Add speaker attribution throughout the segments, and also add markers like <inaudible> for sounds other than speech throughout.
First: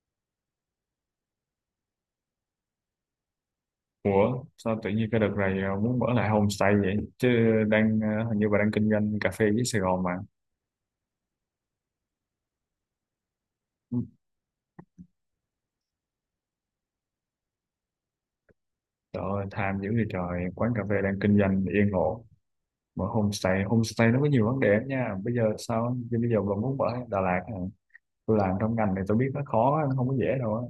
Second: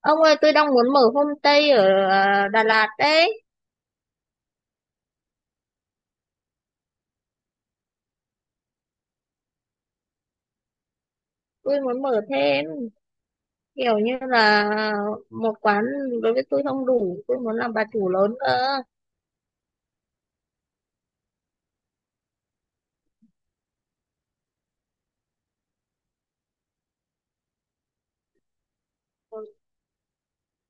Speaker 1: Ông ơi, tôi đang muốn mở homestay ở Đà Lạt đấy.
Speaker 2: Ủa, sao tự nhiên cái đợt này muốn mở lại homestay vậy chứ đang hình như bà đang kinh doanh cà phê với Sài Gòn mà.
Speaker 1: Tôi muốn mở thêm
Speaker 2: Ừ,
Speaker 1: kiểu như là một quán, đối với tôi không đủ. Tôi muốn làm bà chủ lớn cơ.
Speaker 2: trời ơi, tham dữ vậy trời, quán cà phê đang kinh doanh yên ổn, mở homestay. Homestay nó có nhiều vấn đề lắm nha. Bây giờ sao chứ, bây giờ bà muốn mở ở Đà Lạt hả? Tôi làm trong ngành này tôi biết nó khó, nó không có dễ đâu á.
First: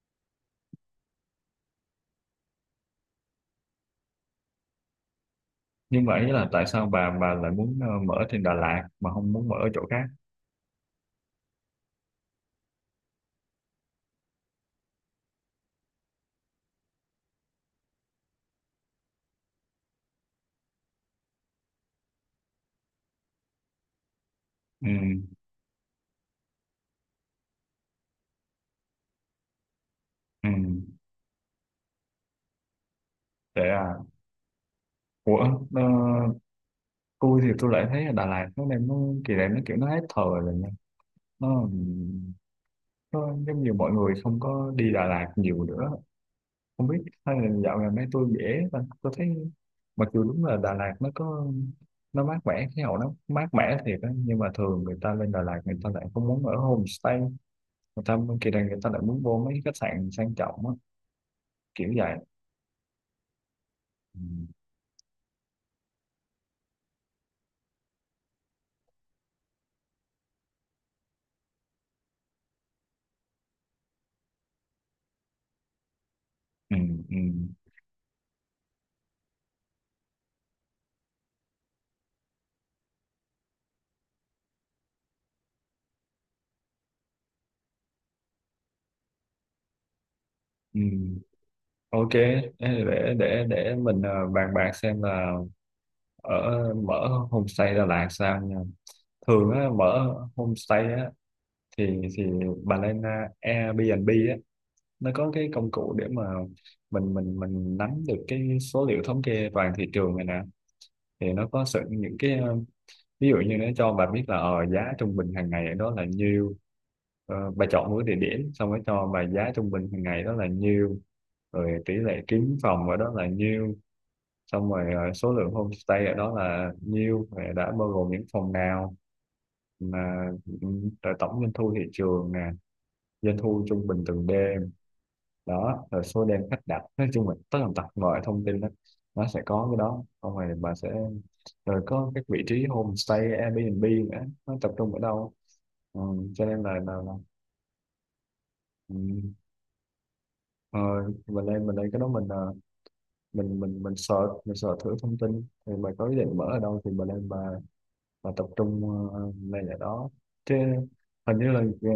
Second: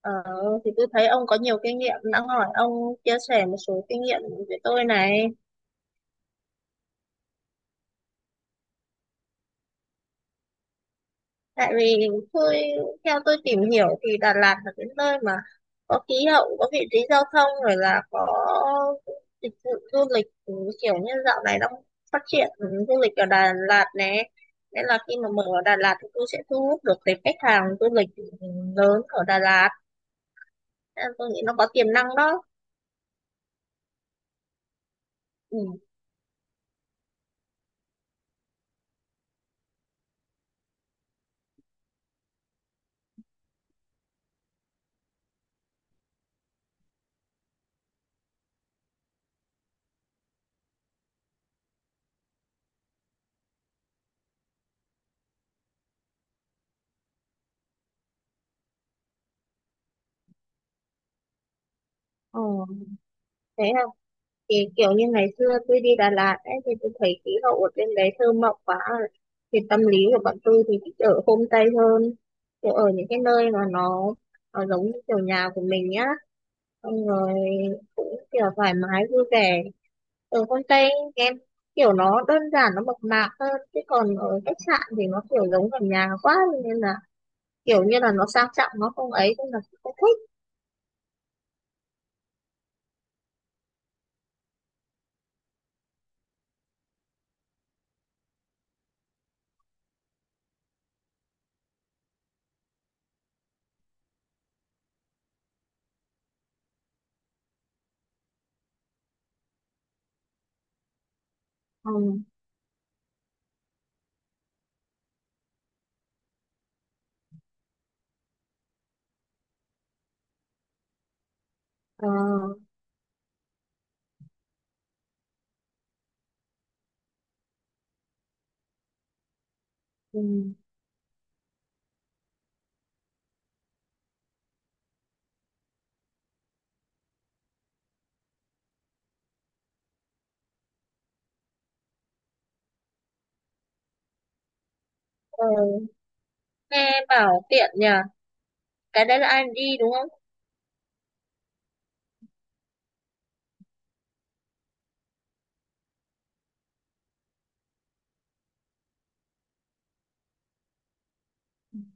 Speaker 1: Ờ, thì tôi thấy ông có nhiều kinh nghiệm. Đã hỏi ông chia sẻ một số kinh nghiệm với tôi này.
Speaker 2: Nhưng mà ý là tại sao bà lại muốn mở trên Đà Lạt mà không muốn mở ở chỗ khác?
Speaker 1: Tại vì tôi theo tôi tìm hiểu thì Đà Lạt là cái nơi mà có khí hậu, có vị trí giao thông, rồi là có dịch vụ du lịch. Ừ, Kiểu như dạo này đang phát triển du lịch ở Đà Lạt nè, nên
Speaker 2: Ừ.
Speaker 1: là khi mà mở ở Đà Lạt thì tôi sẽ thu hút được cái khách hàng du lịch lớn ở Đà Lạt.
Speaker 2: Ừ.
Speaker 1: Nên là tôi nghĩ nó có tiềm năng đó.
Speaker 2: Để à, ủa, ờ,
Speaker 1: Ừ.
Speaker 2: tôi thì tôi lại thấy ở Đà Lạt nó đang, kỳ này nó kiểu hết thời rồi. Ờ, nó giống như mọi người không có đi Đà Lạt nhiều nữa, không biết, hay là dạo gần đây tôi dễ và tôi thấy mặc dù đúng là Đà Lạt nó có, nó mát mẻ, khí hậu nó mát mẻ thiệt á, nhưng mà thường người ta lên Đà Lạt người ta lại không muốn ở homestay. Người ta kỳ này người ta lại muốn vô mấy cái khách sạn sang trọng á, kiểu vậy.
Speaker 1: Ờ, Thế
Speaker 2: Ừ.
Speaker 1: thì kiểu như ngày xưa tôi đi Đà Lạt ấy thì tôi thấy khí hậu ở bên đấy thơ mộng quá, thì tâm lý của bọn tôi thì thích ở homestay hơn, kiểu ở những cái nơi mà nó giống như kiểu nhà của mình nhá,
Speaker 2: Ừ.
Speaker 1: xong
Speaker 2: Ừ.
Speaker 1: rồi cũng kiểu thoải mái vui vẻ ở homestay em, kiểu nó đơn giản, nó mộc mạc hơn, chứ còn ở khách sạn thì nó kiểu giống gần nhà quá, nên là kiểu như là nó sang trọng nó không ấy, nên là cũng không thích.
Speaker 2: Ừ. Ok, để mình bàn bạc xem là ở mở homestay Đà Lạt sao nha. Thường á, mở homestay á, thì bà lên à, Airbnb á, nó có cái công cụ để mà mình nắm được cái số liệu thống kê toàn thị trường này nè, thì nó có sự
Speaker 1: Ừ.
Speaker 2: những cái ờ, ví dụ như nó cho bà biết là giá trung bình hàng ngày đó là nhiêu. Ờ, bà chọn một cái địa điểm xong rồi cho bà giá trung bình hàng ngày đó là nhiêu, rồi tỷ
Speaker 1: Ờ.
Speaker 2: lệ kiếm phòng ở đó là nhiêu, xong rồi số lượng homestay ở đó là nhiêu rồi đã bao gồm những phòng nào
Speaker 1: Ừ.
Speaker 2: mà. Ừ, rồi tổng doanh thu thị trường nè, doanh thu trung bình từng đêm đó, rồi số đêm khách đặt, nói chung là tất tần tật mọi thông tin đó, nó sẽ có cái đó. Xong rồi bà sẽ, rồi có các vị trí homestay Airbnb nữa, nó tập trung ở đâu.
Speaker 1: Ờ,
Speaker 2: Ừ, cho nên là là,
Speaker 1: nghe
Speaker 2: là
Speaker 1: bảo tiện nhỉ. Cái đấy là
Speaker 2: ừ,
Speaker 1: ai đi đúng không?
Speaker 2: ờ, mình lên cái đó, mình ờ, mình search thử thông tin. Thì bà có ý định mở ở đâu thì bà lên bà và tập trung lên ở đó chứ. Hình như là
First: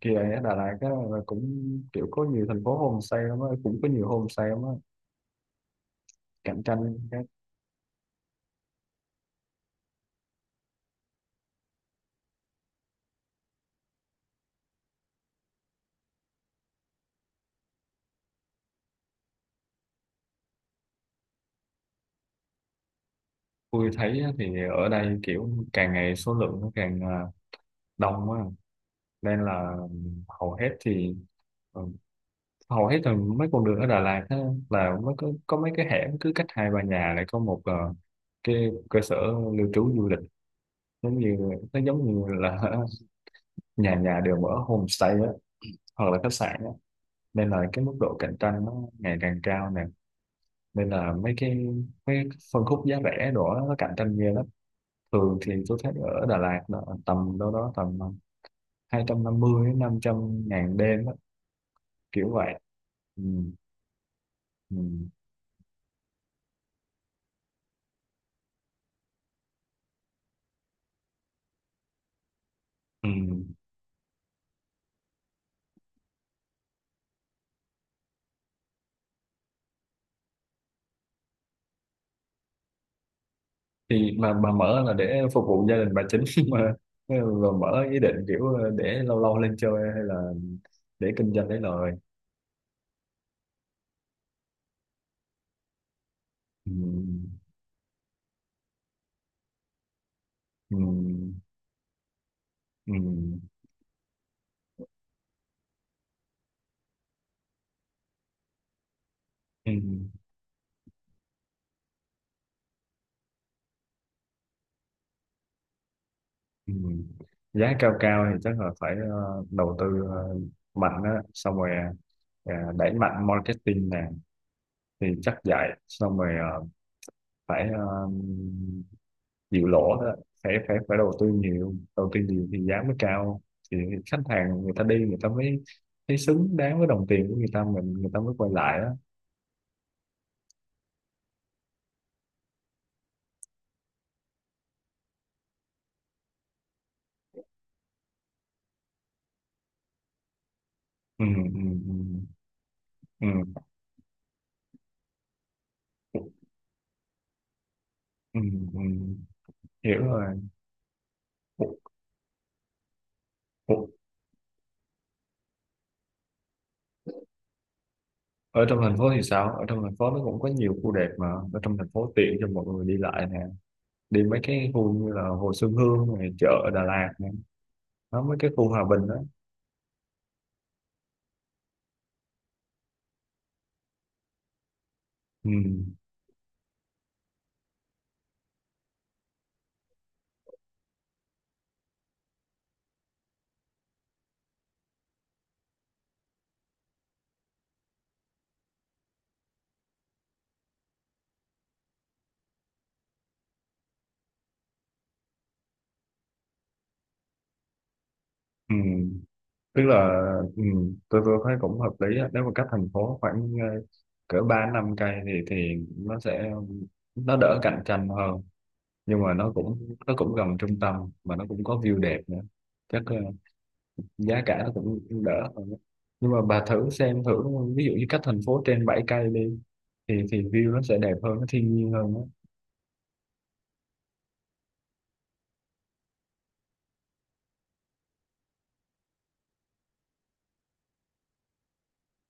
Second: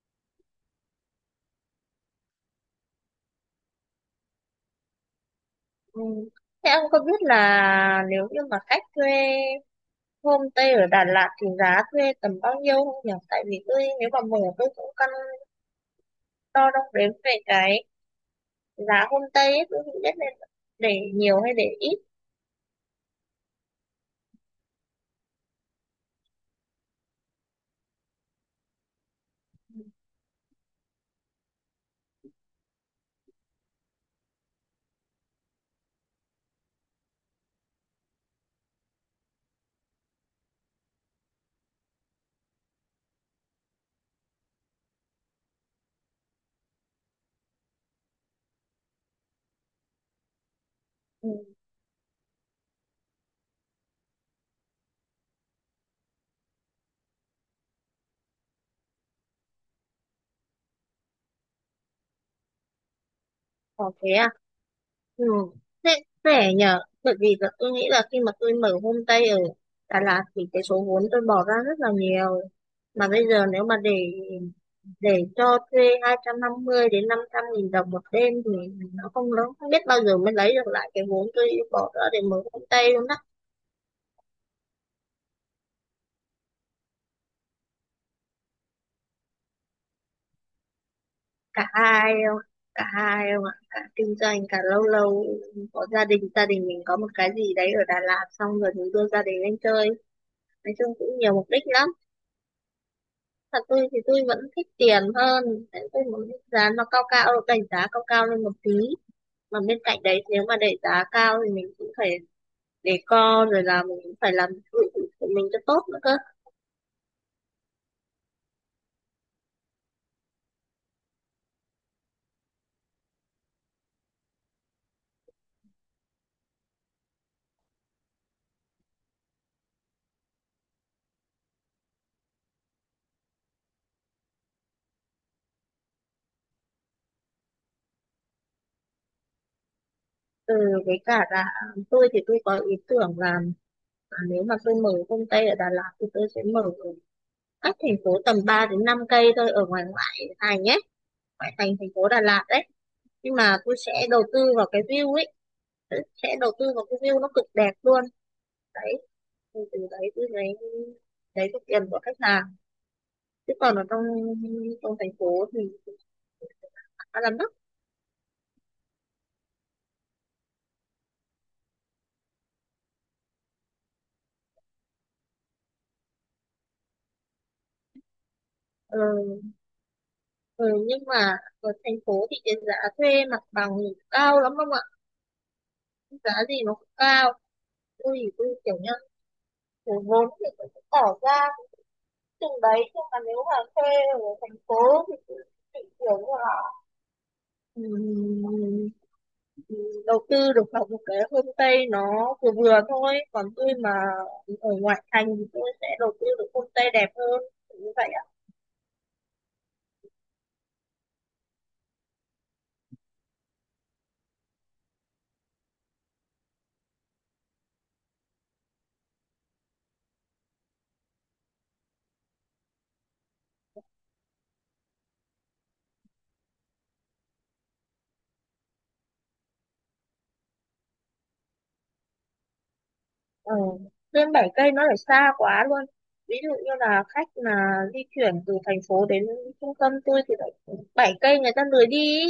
Speaker 2: kỳ này ở Đà Lạt á, là cũng kiểu có nhiều thành phố homestay lắm á, cũng có nhiều homestay lắm á,
Speaker 1: Ừ.
Speaker 2: cạnh
Speaker 1: Thế ông
Speaker 2: tranh
Speaker 1: có biết
Speaker 2: các.
Speaker 1: là nếu như mà khách thuê homestay ở Đà Lạt thì giá thuê tầm bao nhiêu không nhỉ? Tại vì tôi nếu mà mở tôi cũng căn đo đong đếm về cái giá homestay ấy, tôi không biết nên để nhiều hay để ít.
Speaker 2: Tôi thấy á, thì ở đây kiểu càng ngày số lượng nó càng đông á, nên là hầu hết thì ừ, hầu hết là mấy con đường ở Đà Lạt á, là mới có mấy cái hẻm cứ cách 2-3 nhà lại có một cái cơ sở lưu trú du lịch, giống như, nó giống như là <laughs> nhà nhà đều mở homestay á, hoặc là khách sạn á. Nên là cái mức độ cạnh tranh nó ngày càng cao nè, nên là mấy cái
Speaker 1: Ừ.
Speaker 2: mấy cái phân khúc giá rẻ đó nó cạnh tranh ghê lắm. Thường thì tôi thấy ở Đà Lạt là tầm đâu đó tầm 250 đến 500 ngàn đêm á, kiểu vậy. Ừ.
Speaker 1: Có thế à?
Speaker 2: Ừ.
Speaker 1: Ừ. Thế rẻ nhờ, bởi vì là tôi nghĩ là khi mà tôi mở homestay ở Đà Lạt thì cái số vốn tôi bỏ ra rất là nhiều,
Speaker 2: Ừ.
Speaker 1: mà bây giờ nếu mà để cho thuê 250.000 đến 500.000 đồng một đêm thì nó không lớn, không biết bao giờ mới lấy được lại cái vốn tôi bỏ ra để mở công ty luôn đó.
Speaker 2: Thì mà mở là để phục vụ gia đình bà chính <laughs> mà, rồi mở ý định kiểu để lâu lâu lên chơi hay là để kinh doanh lấy
Speaker 1: cả
Speaker 2: lời.
Speaker 1: hai không Cả hai không ạ, cả kinh doanh cả lâu lâu, có gia đình
Speaker 2: Ừ.
Speaker 1: mình có một cái gì đấy ở Đà Lạt xong rồi mình đưa gia đình lên chơi, nói
Speaker 2: Ừ.
Speaker 1: chung cũng nhiều mục đích lắm.
Speaker 2: Ừ.
Speaker 1: Thật tôi thì tôi vẫn thích tiền hơn, tôi muốn giá nó cao cao, đẩy giá cao cao lên một tí, mà
Speaker 2: Ừ.
Speaker 1: bên cạnh đấy nếu mà đẩy giá cao thì mình cũng phải để co, rồi là mình cũng phải làm nội thất của mình cho tốt nữa cơ.
Speaker 2: Ừ. Giá cao cao thì chắc là phải đầu tư mạnh á, xong rồi đẩy mạnh marketing nè, thì chắc vậy. Xong rồi phải chịu lỗ đó. Phải phải phải đầu tư nhiều, đầu tư nhiều thì giá mới cao, thì khách hàng người ta đi người ta mới thấy xứng đáng với đồng tiền của người ta, mình người ta mới quay lại đó.
Speaker 1: Ừ, với cả là tôi thì tôi có ý tưởng là nếu mà tôi mở công ty ở Đà Lạt thì tôi sẽ mở ở cách thành phố tầm 3 đến 5 cây thôi, ở ngoài ngoại thành nhé,
Speaker 2: Ừ. Ừ.
Speaker 1: ngoại thành thành phố Đà
Speaker 2: Ừ.
Speaker 1: Lạt đấy. Nhưng
Speaker 2: Ừ.
Speaker 1: mà tôi sẽ đầu tư vào cái view ấy, tôi
Speaker 2: Ừ.
Speaker 1: sẽ đầu tư vào cái view nó cực đẹp luôn.
Speaker 2: Ừ. Ừ.
Speaker 1: Đấy, thì từ
Speaker 2: Hiểu
Speaker 1: đấy tôi
Speaker 2: rồi.
Speaker 1: lấy được
Speaker 2: Ủa,
Speaker 1: tiền của khách hàng, chứ còn ở
Speaker 2: ủa,
Speaker 1: trong trong thành phố thì khá là mắc.
Speaker 2: ở trong thành phố thì sao, ở trong thành phố nó cũng có nhiều khu đẹp mà. Ở trong thành phố tiện cho mọi người đi lại nè, đi mấy cái khu như là Hồ Xuân Hương này, chợ ở Đà Lạt nè, nó mấy cái khu Hòa
Speaker 1: Ờ.
Speaker 2: Bình đó.
Speaker 1: Ừ, nhưng mà ở thành phố thì cái giá thuê mặt bằng thì cao lắm không ạ?
Speaker 2: Ừ.
Speaker 1: Giá gì nó cũng cao. Tôi thì tôi kiểu như cái vốn thì tôi cũng bỏ ra cũng chừng đấy. Nhưng mà nếu mà thuê ở thành phố thì tôi chỉ kiểu như là ừm, đầu tư được vào một cái homestay nó vừa vừa thôi. Còn tôi mà ở ngoại thành thì tôi sẽ đầu tư được homestay đẹp hơn. Kiểu như vậy.
Speaker 2: Ừ. Tức là ừ, tôi thấy cũng hợp lý á. Nếu mà cách thành phố khoảng cỡ 3-5 cây thì nó sẽ, nó đỡ cạnh tranh hơn, nhưng mà nó cũng gần trung tâm mà nó cũng có view đẹp nữa, chắc giá cả nó cũng đỡ hơn á. Nhưng mà bà thử xem thử, ví dụ như cách thành phố trên 7 cây đi, thì view nó sẽ đẹp hơn, nó thiên nhiên hơn á.
Speaker 1: Ừ. Lên 7 cây nó lại xa quá luôn. Ví dụ như là khách mà di chuyển từ thành phố đến trung tâm tôi thì lại 7 cây người ta lười đi ý.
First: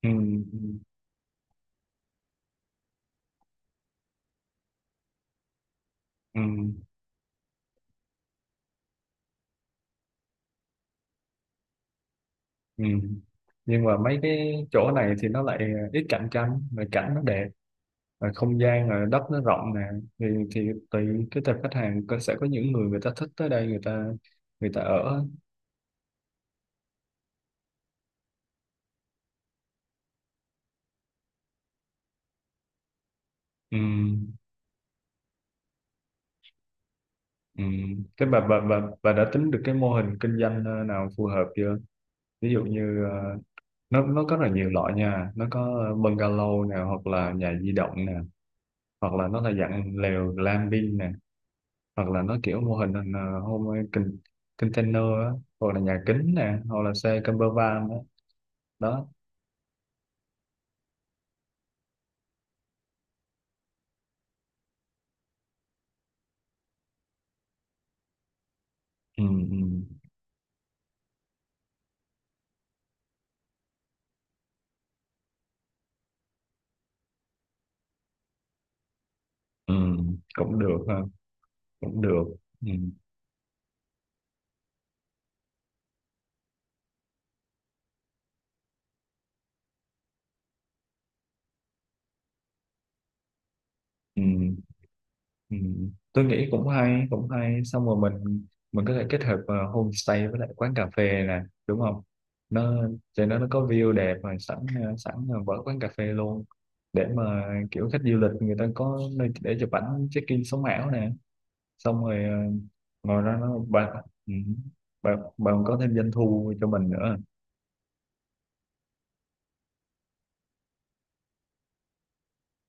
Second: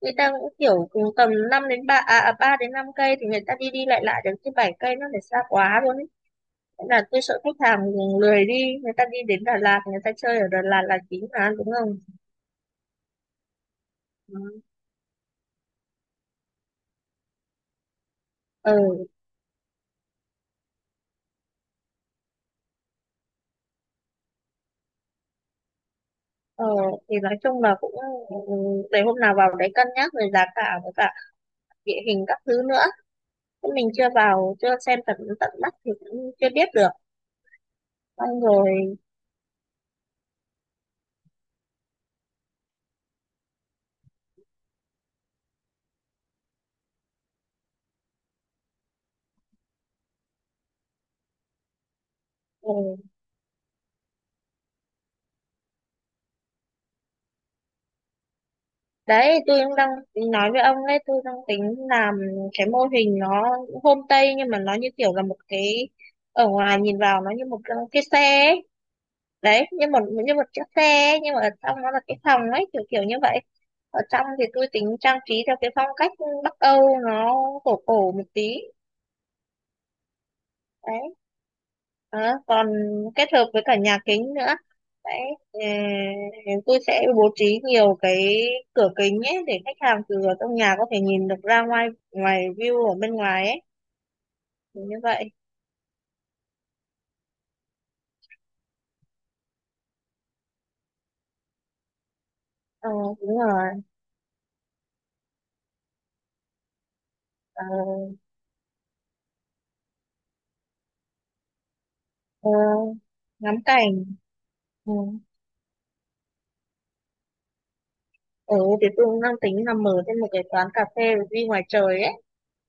Speaker 1: Người ta cũng
Speaker 2: Ừ.
Speaker 1: kiểu cùng tầm 5 đến 3 à 3 đến 5 cây thì người ta đi đi lại lại được, chứ 7 cây nó lại xa quá luôn ý.
Speaker 2: Ừ.
Speaker 1: Thế là tôi sợ khách hàng lười đi, người ta đi đến Đà Lạt, người ta chơi ở Đà Lạt là chính mà đúng không?
Speaker 2: Ừ. Ừ. Nhưng mà mấy
Speaker 1: Ừ.
Speaker 2: cái chỗ này thì nó lại ít cạnh tranh mà cảnh nó đẹp, rồi không gian,
Speaker 1: Ừ.
Speaker 2: rồi đất nó rộng nè, thì tùy cái tập khách hàng sẽ có những người, người ta thích tới đây, người ta, người ta ở á.
Speaker 1: ờ, thì nói chung là cũng, ừ, để hôm nào vào đấy cân nhắc về giá cả với cả địa hình các thứ nữa. Chứ
Speaker 2: Ừ.
Speaker 1: mình chưa vào chưa xem tận tận mắt thì cũng chưa biết được,
Speaker 2: Ừ. Thế bà,
Speaker 1: xong
Speaker 2: bà bà
Speaker 1: rồi.
Speaker 2: bà đã tính được cái mô hình kinh doanh nào phù hợp chưa? Ví dụ như nó có rất là nhiều loại nha, nó có bungalow nè, hoặc là nhà di động nè, hoặc là nó là dạng lều glamping nè, hoặc là nó kiểu mô hình
Speaker 1: Ừ.
Speaker 2: container á, hoặc là nhà kính nè, hoặc là xe camper van á đó.
Speaker 1: Đấy tôi cũng đang nói với ông đấy, tôi đang tính làm cái mô hình nó homestay nhưng mà nó như kiểu là một cái, ở ngoài nhìn vào nó như một cái xe ấy.
Speaker 2: Ừ. Ừ.
Speaker 1: Đấy, như một, như một chiếc xe ấy, nhưng mà ở trong nó là cái phòng ấy kiểu kiểu như vậy. Ở trong thì tôi tính trang trí theo cái phong cách Bắc Âu, nó cổ cổ một tí
Speaker 2: Ừ, cũng được ha,
Speaker 1: đấy.
Speaker 2: cũng được.
Speaker 1: Đó, còn
Speaker 2: Ừ.
Speaker 1: kết hợp với cả nhà kính nữa đấy. ờ, tôi sẽ bố trí nhiều cái cửa kính ấy để khách hàng từ ở trong nhà có thể nhìn được ra ngoài, ngoài view ở bên ngoài ấy.
Speaker 2: Ừ.
Speaker 1: Thì như vậy.
Speaker 2: Ừ, tôi nghĩ cũng hay, cũng hay. Xong rồi mình có thể kết hợp homestay với lại quán cà phê nè, đúng không? Nó
Speaker 1: Ờ,
Speaker 2: cho nó,
Speaker 1: đúng
Speaker 2: có
Speaker 1: rồi.
Speaker 2: view đẹp rồi sẵn sẵn là vỡ quán cà phê luôn, để mà
Speaker 1: Ờ.
Speaker 2: kiểu khách du lịch người ta có nơi để chụp ảnh check in sống ảo nè, xong rồi ờ,
Speaker 1: Ờ,
Speaker 2: ngồi ra
Speaker 1: ngắm
Speaker 2: nó bạn
Speaker 1: cảnh.
Speaker 2: ừ,
Speaker 1: Ừ.
Speaker 2: bạn bạn có thêm doanh thu cho mình nữa.
Speaker 1: Ừ, thì tôi cũng đang tính là mở thêm một cái quán cà phê view ngoài trời ấy.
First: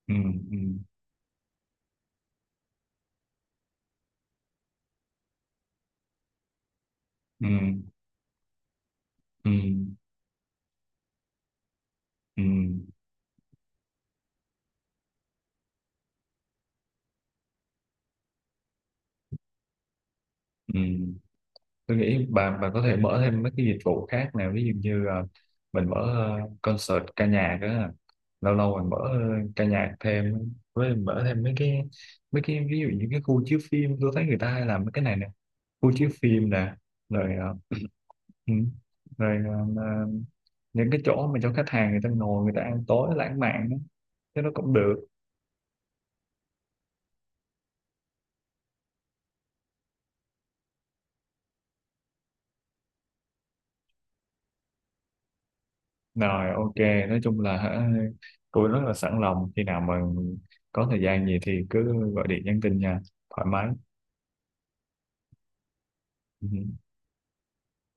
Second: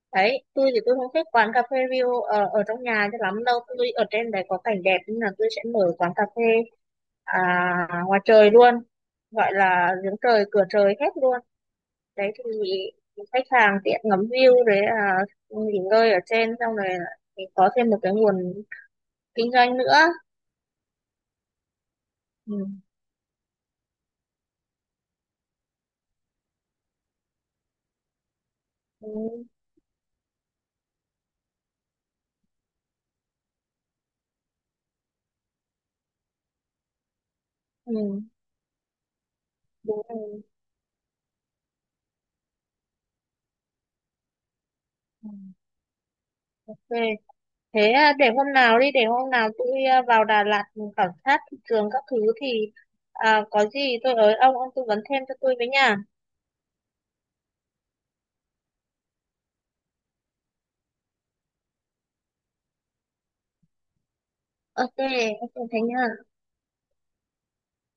Speaker 2: Ừ.
Speaker 1: Đấy
Speaker 2: Ừ.
Speaker 1: tôi thì tôi không thích quán cà phê view ở trong nhà cho lắm đâu, tôi ở trên đấy có cảnh đẹp nên là tôi sẽ mở quán cà phê à,
Speaker 2: Ừ.
Speaker 1: ngoài trời luôn,
Speaker 2: Ừ.
Speaker 1: gọi là giếng trời cửa trời hết luôn đấy.
Speaker 2: Ừ.
Speaker 1: Thì khách hàng tiện ngắm view, đấy là nghỉ ngơi ở trên xong rồi là mình có thêm một cái nguồn kinh doanh nữa.
Speaker 2: Ừ. Tôi nghĩ
Speaker 1: Ừ.
Speaker 2: bà có thể mở thêm mấy cái dịch vụ khác nào, ví dụ như mình mở concert ca nhạc á, lâu lâu mình mở
Speaker 1: Ừ.
Speaker 2: ca nhạc thêm, với mình mở thêm mấy cái ví dụ như cái khu chiếu phim, tôi thấy người ta hay làm mấy cái này nè, khu chiếu phim nè, rồi
Speaker 1: Ừ.
Speaker 2: ừ, rồi ờ,
Speaker 1: Đúng rồi.
Speaker 2: những cái chỗ mà cho khách hàng người ta ngồi người ta ăn tối lãng mạn đó. Thế nó cũng được.
Speaker 1: Ừ. Ok. Thế à, để hôm nào đi, để hôm nào tôi vào Đà Lạt mình khảo sát thị trường các thứ, thì có gì tôi ới ông tư vấn thêm cho tôi với nha.
Speaker 2: Rồi, ok, nói chung là hả, tôi rất là sẵn lòng, khi nào mà có thời gian gì thì cứ gọi điện nhắn tin nha, thoải mái.
Speaker 1: Ok, ok, thế nha.
Speaker 2: Ừ.